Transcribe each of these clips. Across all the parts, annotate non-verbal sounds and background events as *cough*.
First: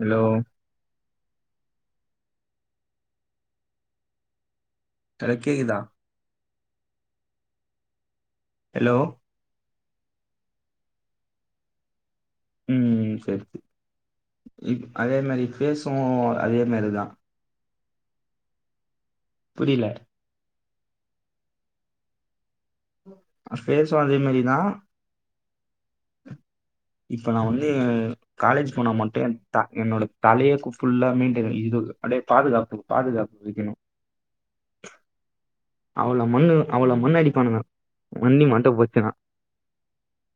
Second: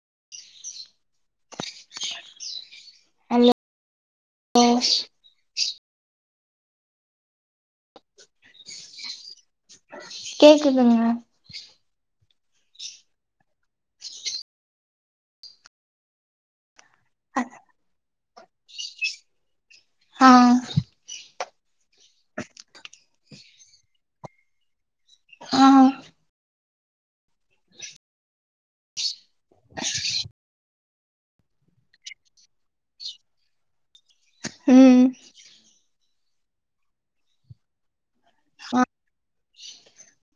hello *unintelligible* தல கேக்தா hello கேக்குதுங்க ம் செரி அதே மாரி ஃபேஸ்ஸு அதே மாரிதா அது புரியில ஆ *inaudible* ஃபேஸ்ஸு அதே மாரிதா ஆ இப்ப நா வந்து காலேஜ் போனா மட்டு ஏ த என்னோட தலையே ஃபுல்லா மெயின்டைன் இது அ பாதுகாப்பு பாதுகாப்பு வக்கணு ம் அவ்ளோ மண்ணு அவள மண்ணு அடிப்பானுங்க மண்ணி மண்ட ஆ போச்சுனா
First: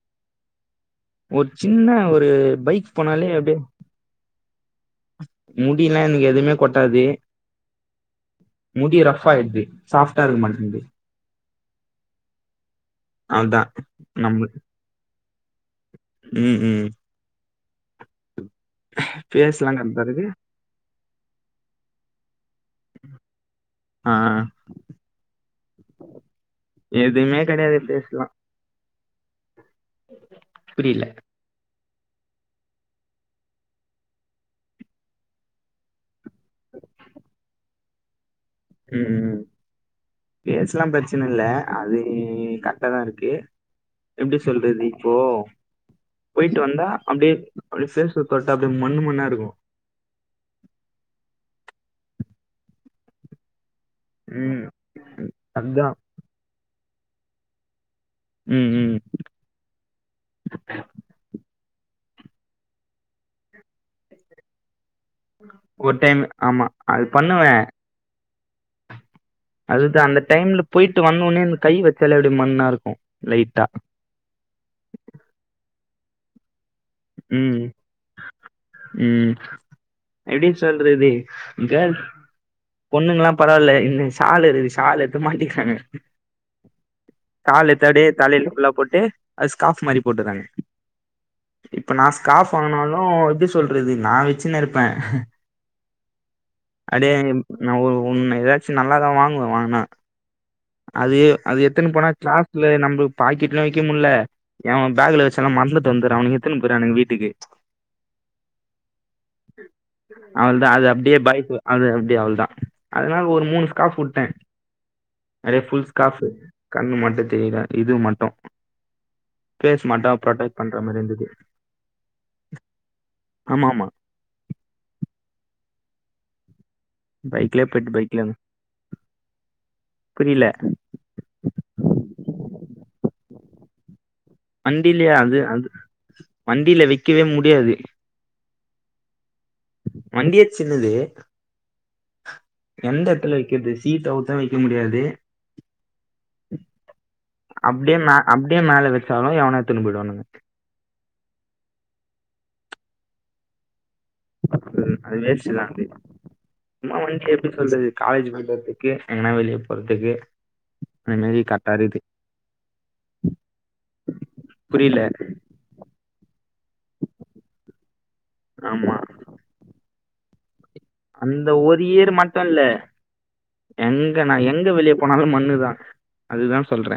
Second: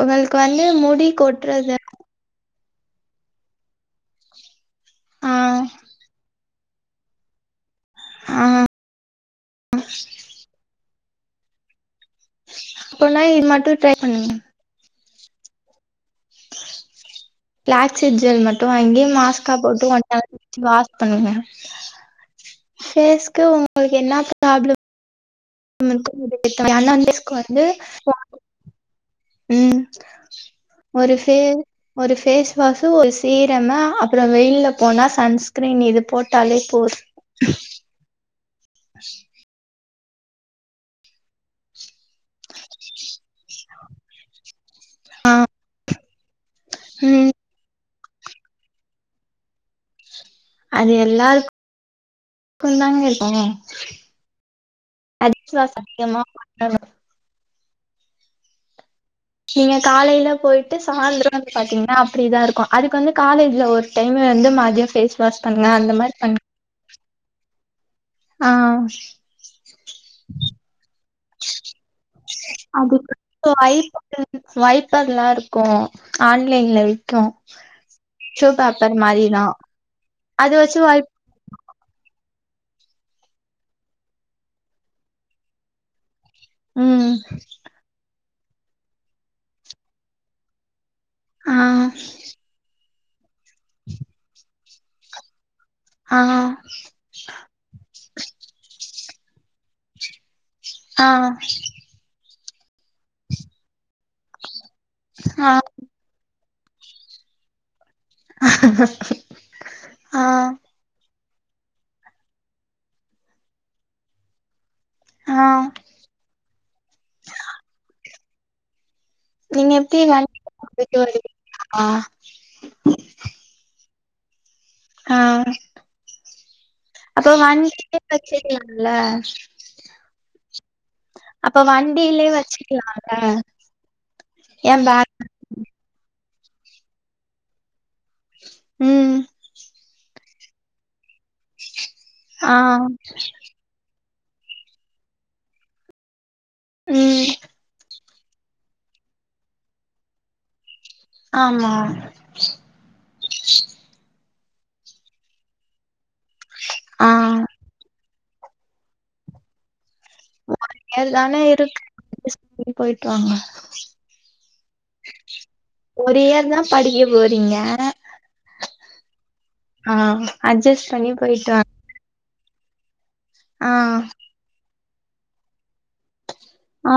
உங்களுக்கு வந்து முடி ஒரு கொட்றது சின்ன ஒரு பைக் போனாலே அப்டியே ஆ ஆ முடில்லா எனக்கு எதுவுமே கொட்டாது முடி ரஃப் ஆயிடுது சாஃப்டா இருக்க மாட்டேங்து அப்பனா இது அதா மட்டு ட்ரை பண்ணுங்க நம்ம ம் ம் கிளாஸிக் ஜெல் மட்டு வாங்கி மாஸ்கா ஃபேஸ்லா போட்டு கரெக்டா இருக்கு ஒன்ஆர் வாஷ் பண்ணுங்க ஃபேஸ்க்கு உங்களுக்கு என்ன ஆ ஆ பிராப்ளம் *inaudible* எதுவுமே வந்து கிடையாது பேசலாம் *inaudible* ம் புரியல ஒரு ஃபே ஒரு ஃபேஸ் வாஷு ஒரு சீரமு அப்புறோ வெயில்ல போனா சன்ஸ்கிரீன் இது போட் டாலே போது ம் பேஸ்லா பிரச்சன இல்ல அது கரெக்டா தா இருக்கு எப்புடி சொல்றது இப்போ ஆ போயிட்டு வந்தா அப்டியே அப்புடி பேஸ்ஸ தொட்டா அப்டியே மண்ணு மண்ணா இருக்கு அது எல்லாருக் குந்தாங்க இருக்கு ம் அதுதான் *inaudible* ம் ம் நீங்க காலையில போயிட்டு சாய்ந்தரோ வந்து பாத்தீங்கனா அப்டிதா இருக்கு அதுக்கு வந்து காலேஜ்ல ஒரு டைமு வந்து மதியோ ஃபேஸ் வாஷ் பண்ணுங்க அந்த ஒரு மாதிரி டைம் பண்ணுங்க ஆமா அது பண்ணுவே ஆ அதுதா அந்த டைம்ல போயிட்டு வந்தோனே இந்த கை வச்சாலே அது மண்ணா இருக்கு லைட்டா வைப்பர்லா இருக்கு ஆன்லைன்ல விக் க்கு ம் டிஷுபேப்பர் ம் மாரிதா அது வச்சு கேர்ள் பொண்ணுங்கல்லா பரவால்ல இன்து ஷாலு இருக்குது எடுத்து மாட்டிக்கிறாங்க ம் ஷால் எடுத்துஅப்டியே தலையில ஃபுல்லா போட்டு அது ஸ்காஃப் மாரி போட்டுறாங்க ஆ இப்ப நா ஸ்காஃப் வாங்னாலு எப்டி சொல்றது நா வச்சுனு இருப்பே ஆ ப்டியே நா ஒ ஒன்னு எதாச்சு நல்ல தா வாங்குவே வாங்குனா ஆ அது அது எத்துனு போனா க்ளாஸ்ல நம்ளு பாக்கெட்லயு வெக்க முல்ல எவே பேக்ல ஆ வச்சாலு மறந்துட்டு வந்துற அவனுக எத்துன்னு போயிறானுங்க வீட்டுக்கு அ அ அவள்தா அது அப்டியே பயப் அது அப்டியே அவள்தா அதனால ஒரு மூணு ஸ்காஃப் விட்டே ஆ அப்டியே ஃபுல் ஸ்காஃப் கண்ணு மட்டு தெரில அப்டியே இது மட்டு நீங்க பேஸ் எப்படி மட்டு வண்டி ப்ரொடெக்ட் பண்ற போயிட்டு மாரி இருந்தது வருவீங்களா ஆ ஆமா ஆமா ஆ அப்ப பைக்லயே போயிட்டு வண்டியிலே பைக்ல வெச்சுக்கிலால புரியல அப்ப வண்டியிலே வெச்சுக்கிலால வண்டிலேயா அது அது வண்டியில வெக்கவே முடியாது ம் வண்டியே சின்னது ஆ எந்த எத்துல வெக்கறது கீத்தவுத்து வெக்க முடியாது ம் அப்டியே மெ அப்டியே மேல வெச்சாலு எவனா எத்துனு பொய்டுவானுங்க ஆமா ஆமா அது வேஸ்ட் தா சும்மா ஆ வண்டி எடுத்து ப்ரெண்ட்ஸ் காலேஜ்க்கு போறதுக்கு எங்கனா வெளிய போறதுக்கு அந்த எல்லாமே மாரி கரெக்டா இருக்கு இருக்குது *inaudible* பொய்ட்டு வாங்க புரில ஒரு இயர் தா படிக்க போறீங்க ஆமா ஆ அஜ்ஜஸ் இந்த ஒரு இயர் மட்டு இல்ல ஆ எங்க நா எங்க வெளிய போனாலு மண்ணுதா அதுதா சொல்ற ஆ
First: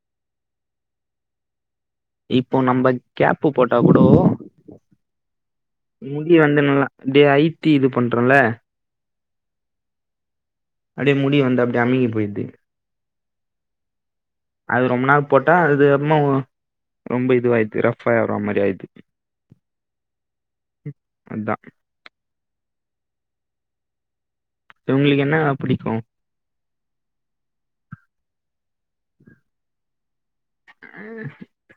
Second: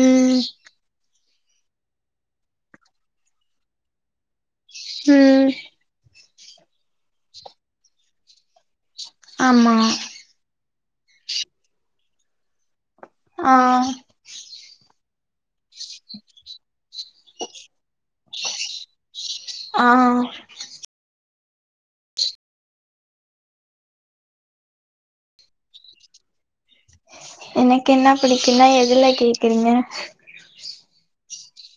ம் இப்போ நம்ப கேப்பு போட்டா கூடோ ம் முடி வந்ததுன்னா இப்டியே அய்த்தி இது பண்றோல ஆமா அப்டியே முடி வந்து அப்டியே அமுங்கி போய்டுது அ ஆ அது ரொம்ப நாள் போட்டா அது அப்மா ரொம்ப இதுவாயிது ரஃப்பா ஆவ்ற மாரி ஆயிட்து ஆ உ அதா உங்களுக்கு என்ன புடிக்கு எனக்கென்ன பிடிக்குனா எதுல கேக்குறிங்க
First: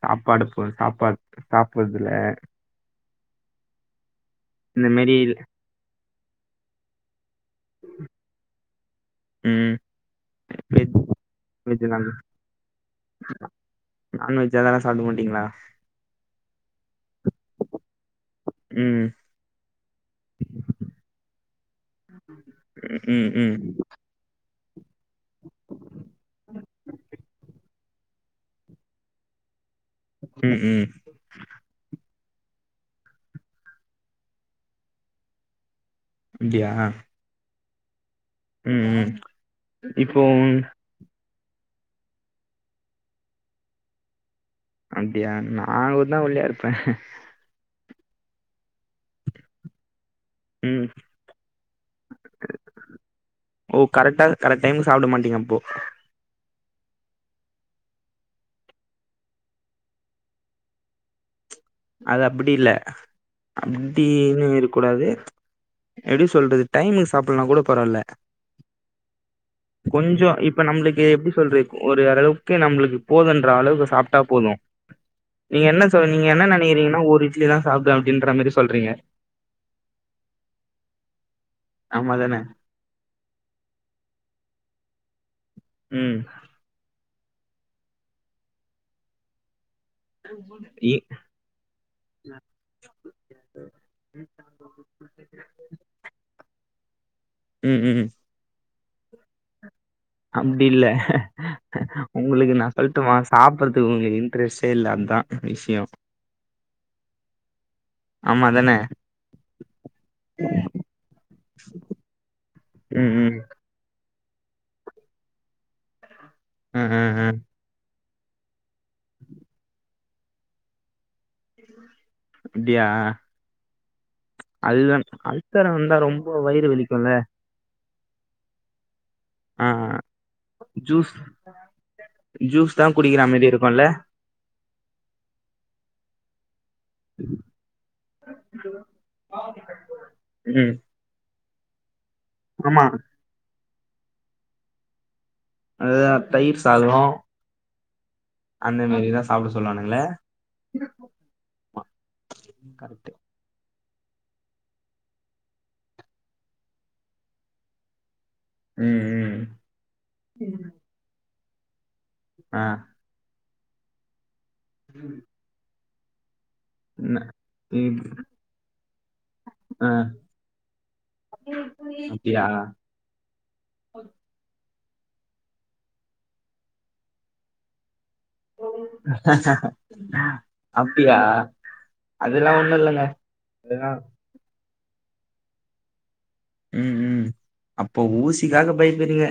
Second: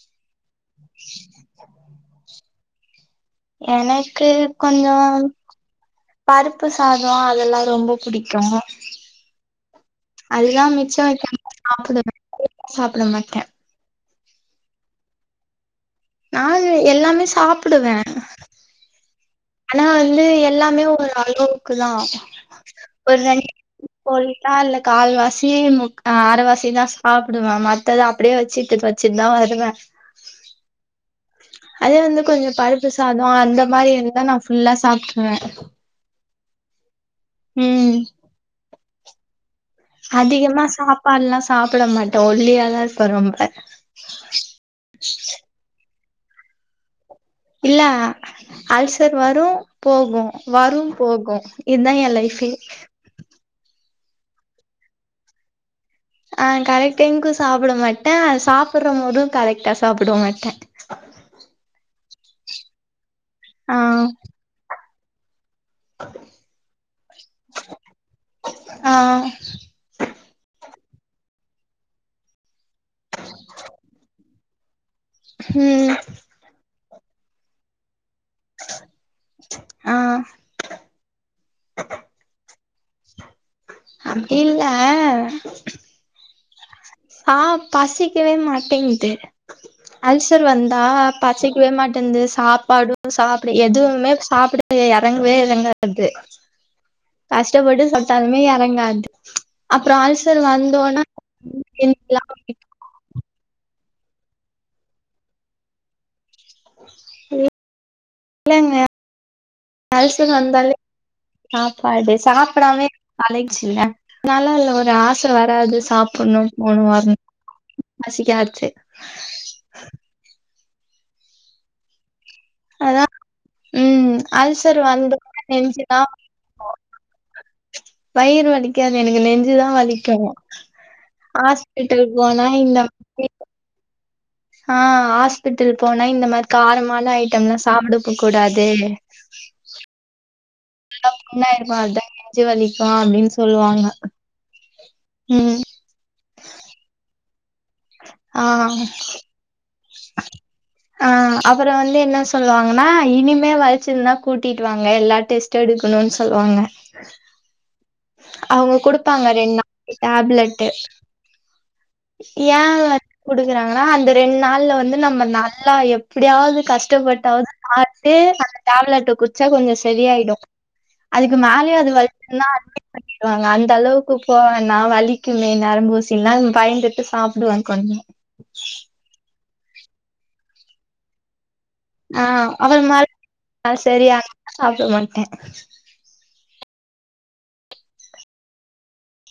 சாப்பாடு போ சாப்பாடு சாப்பறதுல எனக்கு இந்த கொஞ்சொ மாரி பருப்பு சாதொ அதெல்லா ரொம்ப புடிக்கோ ம் அதெல்லா வெஜ் மிச்சொ வெக்காம வெஜ்ஜா சாப்பிடு *inaudible* சாப்பிட மாட்ட நான்வெஜ் அதெல்லா சாப்ட மாட்டீங்களா நான் *unintelligible* எல்லாமே சாப்டுவ ம் ஆனா வந்து எல்லாமே ஒரு அளவுக்கு தா ஒரு ம் ரெண் ம் பொயிட்டா இல்ல கால்வாசி முக் அரைவாசி தா சாப்புடுவே ம எல்ல அப்டியே வச்சிட் வச்சிட் தா வருதுங்க ம் ம் அதே வந்து கொஞ்சோ பருப்பு சாதம அந்த மாரி எல்லா நா ஃபுல்லா சாப்பிட்டுருவே அப்படியா ம் ம் ம் இப்போ அதிகமா சாப்பாடுல்லா சாப்பிட மாட்டே ஒல்லியாதா இருப்பே ரொம்ப அப்டியா நானு கூட தா ஒல்லியா இருப்பே இல்ல அல்சர் வரு போகு வரு ம் போகு இத என் லைஃபே ஓ கரெக்டா கரெட் டைம்க்கு சாப்பட மாட்டிங்கப்போ ஆ கரெக்ட் டைம்க்கு சாப்பட மாட்டே அது சாப்பற போது கரெக்டாக சாப்பிட மாட்டே அது அப்டி இல்ல ஆ அப்டினு இருக்க கூடாது எப்டி சொல்றது டைமுக்கு சாப்படலனா கூட பரவாயல ஆ கொஞ்சோ இப்ப நம்மளுக்கு எப்டி சொல்றது ஒரு ஓ அரளவுக்கு நம்மளுக்கு போதுன்ற அளவுக்கு சாப்பிட்டா போது நீங்க என்ன ம் சொன்னிங்க என்ன நினைக்கிறீங்கன்னா ஒரு இட்லிதா சாப்பிடுவே அப்டின்ற மாரி சொல்றீங்க ஆ ஆமா தானே அப்டில்ல ம் ஆ பசிக்கவே மாட்டேங்குது அல்சர் வந்தா இ பசிக்கவே மாட்டேங்குது சாப்பாடு சாப்படு எதுவுமே சாப்பிட இறங்கவே இறங்காது ம் கஷ்டப்பட்டு ம் சாப்பிட்டாலுமே இறங்காது அப்புற அல்ச் அப்டி இல்ல உங்களுக்கு நா இல்லங்க சொல்லட்டுமா சாப்படடுறதுக்கு உங்களுக்கு இன்ட்ரெஸ்ட்டே இல்ல அதுதா விஷயம் ஆமா தானே அல்சர் வந்தாலே சாப்பாடு சாப்பிடாமே ம் ம் பழகிருச்சுங்க நல்லா இல்ல ஒரு ஆசை வராது சாப்படணு அ போணு அ வரணு அ பசிக்காச்சு அப்டியா அதா ம் அல்சர் அதுதா வந்தோன அல்சர் நெஞ்சுதா வந்தா ரொம்ப இப்ப வயிறு வலிக்கும்ல வயிறு வலிக்காது எனக்கு நெஞ்ச நெஞ்சு ஆ தா வலிக்கு ஜூஸ் ஹாஸ்பிட்டல போனா இந்த *unintelligible* இருக்கும்ல ஆ ஹாஸ்பிட்டல் போனா இந்த மாரி காரமான ஐட்ட எல்லா சாப்படகூடாது ம் நல்லா பொண்ணாயிருகு நெஞ்சு வலிக்கு ஆமா அப்டின்னு சொல்லுவாங்க ம் அதா தயிர் சாதோ ஆ அண்ணுங்க தா சாப்பிட சொன்னானுங்க ஆ அப்பற வந்து என்ன சொல்லுவாங்கன்னா கரெக்ட்டு இனிம இப்பேயு ஆல்சர் இருந்த கூட்டிட்டு வாங்க எல்லா டெஸ்ட் எடுக்கணும்னு சொல்லுவாங்க அவுங்க ம் குடுப்பாங்க ம் ரெண் நா டேப்லெட்டு ஏ ஆ வந்து குடுக்றாங்கனா அந்த ரெண் நாள்ல வந்து நம்ம நல்லா எப்டியாவது கஷ்ட என்ன கஷ்டப்பட்டாவ்து சாப்ட்டு அந்த டேப்லெட்ட குடிச்சா கொஞ்சோ ஆ சரியாயிடு அதுக்கு மேலயு அது அப்டியா வலிச்சுதுனா அ வாங்க அந்த அளவுக்கு போன்னா வலிக்குமே நரம்பூசில்லான் பயந்துட்டு சாப்டுவாங்க *unintelligible* அப்டியா ஆ அதெல்லா ஒண்ணு அவர் ம இல்லங்க *unintelligible* அதெல்லா சரியானோ சாப்ட மாட்டே உம் உம் அப்போ ஊசிக்காக பயப்புடுறீங்க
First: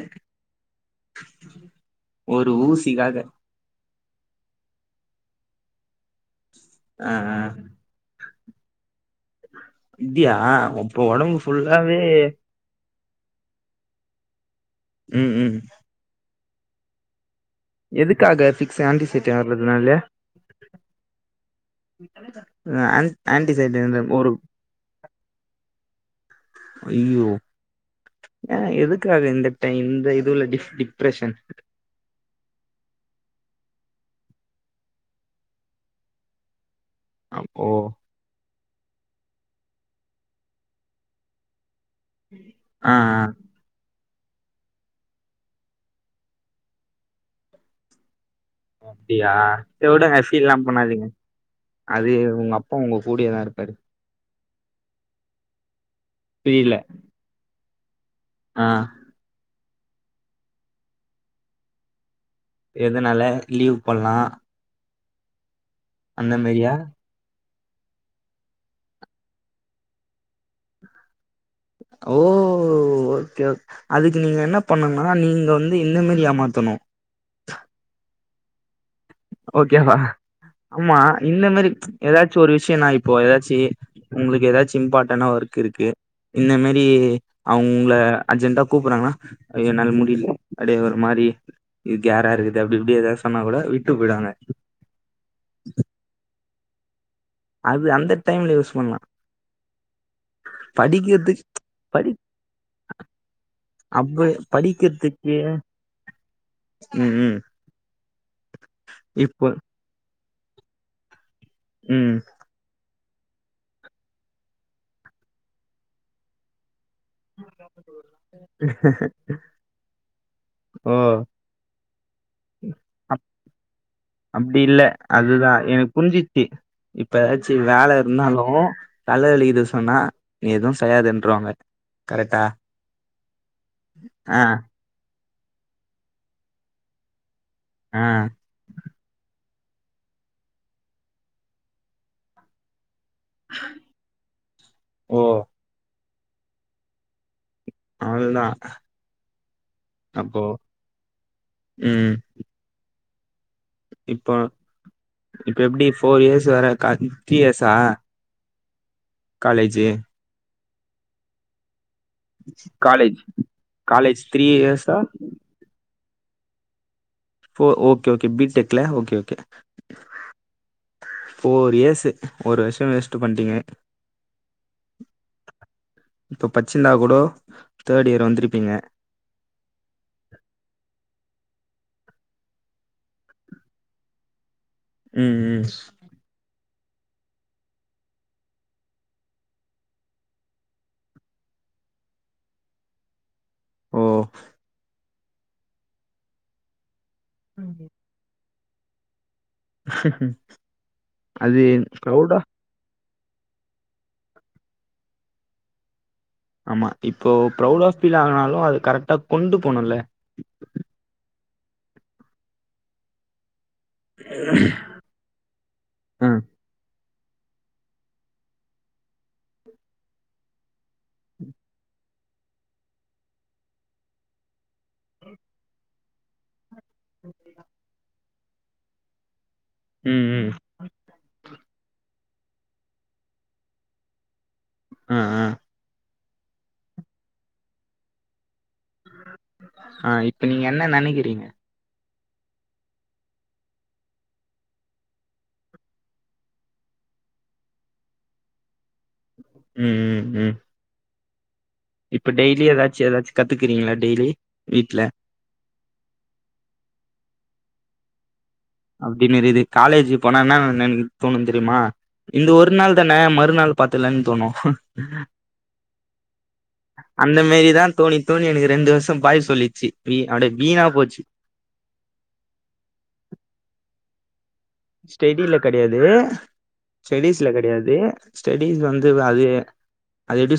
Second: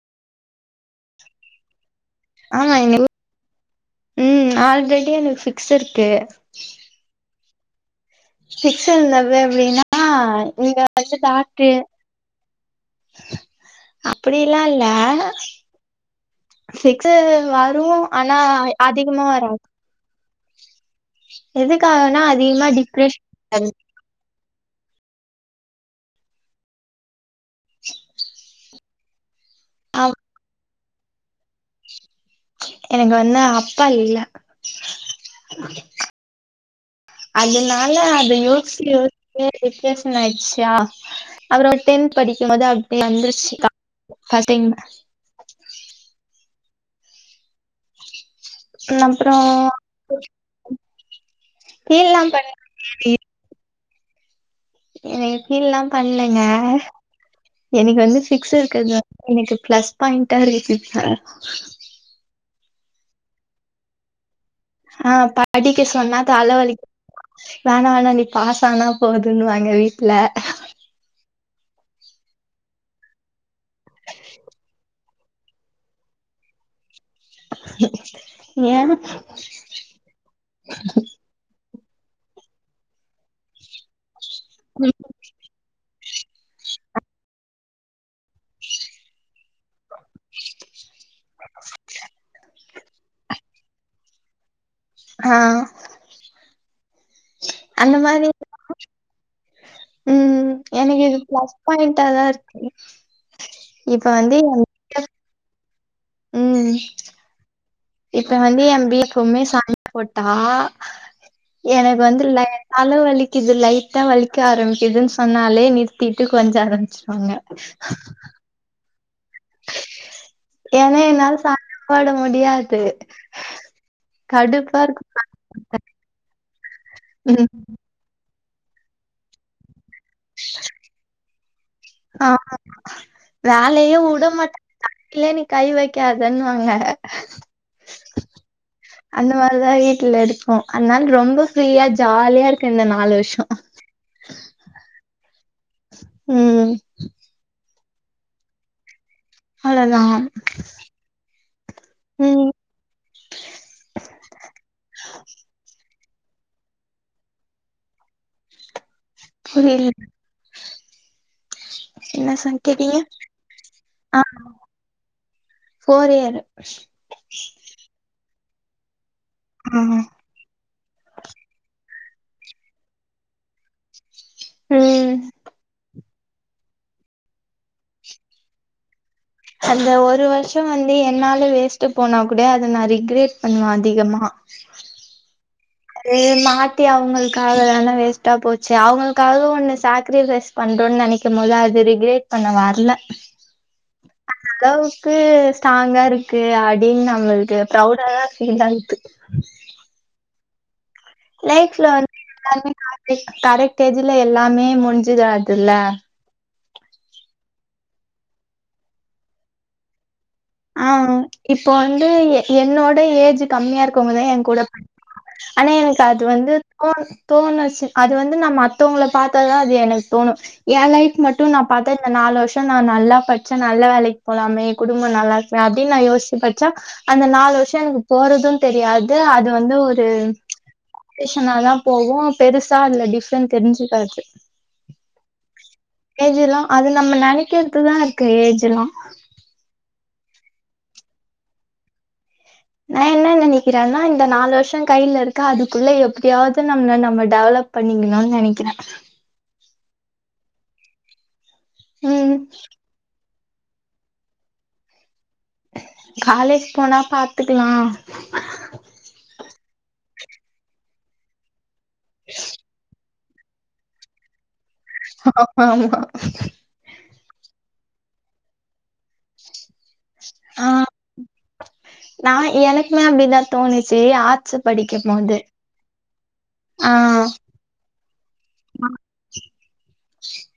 ஆமா இ *inaudible* ம் ஆல்ரெடி எனக்கு பிக்ஸ் இருக்கு ஆ ஆ ஃபிக்ஸ் இருந்தது அப்டின்னா அப்டியா‌ இங்க அப்போ வந்து உடம்பு ஃபுல்லாவே அப்டில்லா இல்ல ம் ம் பிக்ஸூ வா எதுக்காக பிக்ஸ் ஆன்டிசைட்டா வர்றதுனால்யா எதுக்காகனா அதிகமா ஆ டிப்ரெஷன் ஆன்டிசைடு *unintelligible* ஐய்யோ ஆ எதுக்காக இந்த டை ஆ இந்த இதுல டி டிப்ரெஷன் எனக்கு வந்து அப்பா இல்ல அப்போ அதனால அது யோ ச்சு யோச்சே டிப்ரசன் ஆயிச்சா அப்றோ டென்த் படிக்கும் போது ஆ அப்டே ஆ வந்துருச்சு *unintelligible* அப்றோ அப்டியா சரி வுடுங்க ஃபீல்லா பண்ணாதீங் அது ஃபீல்லா உங்க பண்ணலடி அப்பா உங்க கூடியதா இருப்பாரு எனக் ஃபீல்லா பண்லங்க புரியல எனக்கு வந்து பிக்ஸ் ஆ இருக்கது வந்து எனக் பிளஸ் பாயிண்டா இருக்குதுங்க எதுனால லீவ் பண்லா ஆ படிக்க சொன்னா மாரியா தலவலிக் வேணா வேணா நீ பாஸ் ஆனா போதுன்னுவாங்க வீட்ல ஓ ஓகே ஓக் அதுக்கு நீங்க என்ன பண்ணனுங் னா நீங்க வந்து இந்தமாரி ஏமாத்தணு ஏ ஓகேவா ஆமா இந்த மாரி ஏதாச்சு ஒரு விஷயனா இப்போ ஏதாச்சி உங்ளுக்கு ஏதாச்சு இம்பாட்டனா ஒர்க் இருக்கு இந்த மாரி அவுங் உங்ள அர்ஜென்டா கூப்பறாங்னா ஐ யொ என்னால முடியலீங் அப்டியே ஒரு மாறி இதுக்கு க்யேரா இருக்குது அப்டி இப்டி ஏதாவது சொன்னா கூட விட்டு போயிருவாங்க ஆ அது அந்த டைம்ல யூஸ் பண்லா ம் எனக்கு இது படிக்கறதுக் பிளஸ் பாயிண்டா படி தா இருக்கு இப்ப அப்வே வந்து படிக்கிறதுக்கு ம் இப்ப வந்து இப்போ *unintelligible* சா போட்டா எனக் ம் வந்து ல தல வலிக்குது லைட்டா வலிக்க ஆரம்பிக்குதுன் சொன்னாலே நிறுத்திட்டு கொஞ்ச ஆரம்மிச்சுருவாங்க *inaudible* *inaudible* ஓ ஏனா என்னால ச பாட முடியாது கடுப்பா இருக் இதுதா எனக் புரிஞ்சி சி இப்ப ம் எதாச்சு வேல இருந்தாலு தல வலிக்குது சொன்னா நீ எதுவு செய்யாதன்றுவாங்க கரெட்டா வேலயே உட மாட்டாங் *inaudible* நீ கை வைக்காதன்னுவாங்க ஆ அந்த மார்தா வீட்ல இருக்கூ அதனால ரொம்ப ஃப்ரீயா ஜாலியா இருக்கே இந்த நாலு வருஷொ ஓ ம் அவ்ளோதா அவ்ளோதா அப்போ ம் இப்போ இப்ப எப்டி ஃபோர் இயர்ஸ் வர கா த்ரீ இயர்ஸ் ஆ புரியில் என்ன சார் கேட்டீங்க காலேஜ் காலேஜ் ஆ த்ரீ இயர்ஸா ஃபோர் இயரு ஃபோ ஓகே ஓகே பி டெக் ல ஓகே ஓகே ம் ம் ஃபோர் இயர்ஸு ஒரு வருஷொ வேஸ்ட்டு பண்ட்டீங்க ம் இப்போ பச்சிருந்தா கூடோ தேட் இயர் வந்துருப்பீங்க அந்த ஒரு வருஷொ வந்து என்னால வேஸ்ட்டு போனா கூட அத நா ரிக்ரெட் பண்ணுவே அதிகமா ம் ம் இது மாத்தி அவுங்களுக்காக தான வேஸ்ட்டா போச்சு அவுங்களுக்காக ஒன்னு சாக்ரிஃபைஸ் பண்றோன்னு நெனைக்கும் போது அது ரிக்ரேட் பண்ண வர்ல ஓ அளவுக்கு ஸ்ட்ராங்கா இருக்கு அடி நம்மள் க்கு ப்ரௌவுடாதா ஃபீல் ஆகுது ஹம் லைஃப்ல வந்து *inaudible* கரெக்ட் ஏஜ்ல எல்லாமே முடிஞ்சிடாதுல்ல ஆமா இப்போ ப்ரவுடா ஃபீல் ஆனாலு அத கரெக்டா கொண்டு போணுல்ல ஆ இப்போ வந்து எ என்னோட ஏஜ் கம்மியா இருக்கோங்கதா என் கூட ஆனா எனக்கு அது ம் வந்து தோண் தோணுச்சு அது வந்து நம்ம மத்தவங்கள பாத்தா தா அது எனக்கு தோணு என் லைஃப் மட்டு நா பாத்தா இந்த நாலு வருஷோ நா நல்லா பட்ச்ச நல்ல வேலைக் போலாமே குடும்ப நல்லாருக் ஆ அப்டின் நா யோஸ்ச்சு படிச்சா அந்த நாலு வருஷொ எனக்கு போறது தெரியாது அது வந்து ஒரு ம் *unintelligible* னாதா போகூ பெருசா இதுல டிஃப்ரெண்ட் தெரிஞ்சுக்காது ஆ ஆ ஏஜ் எல்லா அது நம்ம நெனைக்குறது தா இருக்கு ஏஜ் எல்லா ஆ இப்ப நீங்க என்ன நெனைக்கிறீங்க நா என்ன நெனைக்கிறேன்னா இந்த நாலு வருஷொ கையில இருக்கு அதுக்குள்ள எப்டியாவ்து நம்மள நம்ம டெவலப் பண்ணிக்கலான்னு நெனைக்கிறே ம் ம் ம் இப்ப உம் டெய்லி எதாச்சு எதாச்சு கத்துக்குறீங்களா டெய்லி வீட்ல காலேஜ் போனா பாத்துக்குலா அப்படின்னு இருக்குது காலேஜ் போனா என்னா என்னா தோணு தெரியுமா இந்த ஒரு நாள்தா ன மறுநாள் பாத்துக்குலான் தோணு ஆமா அந்த மாரிதா தோணி தோணி எனக்கு ரெண்டு வருஷோ பாய் சொல்லிச்சி வீ அட ஆ வீணா போச்சு நா எனக்குமே அப்டிதா தோணுச்சு ஆட்ஸு ஸ்டெடில கெடையாது ஆ ஸ்டெடிஸ்ல கெடையாது ஸ்டெடிஸ் வந்து அது அது எப்டி சொல்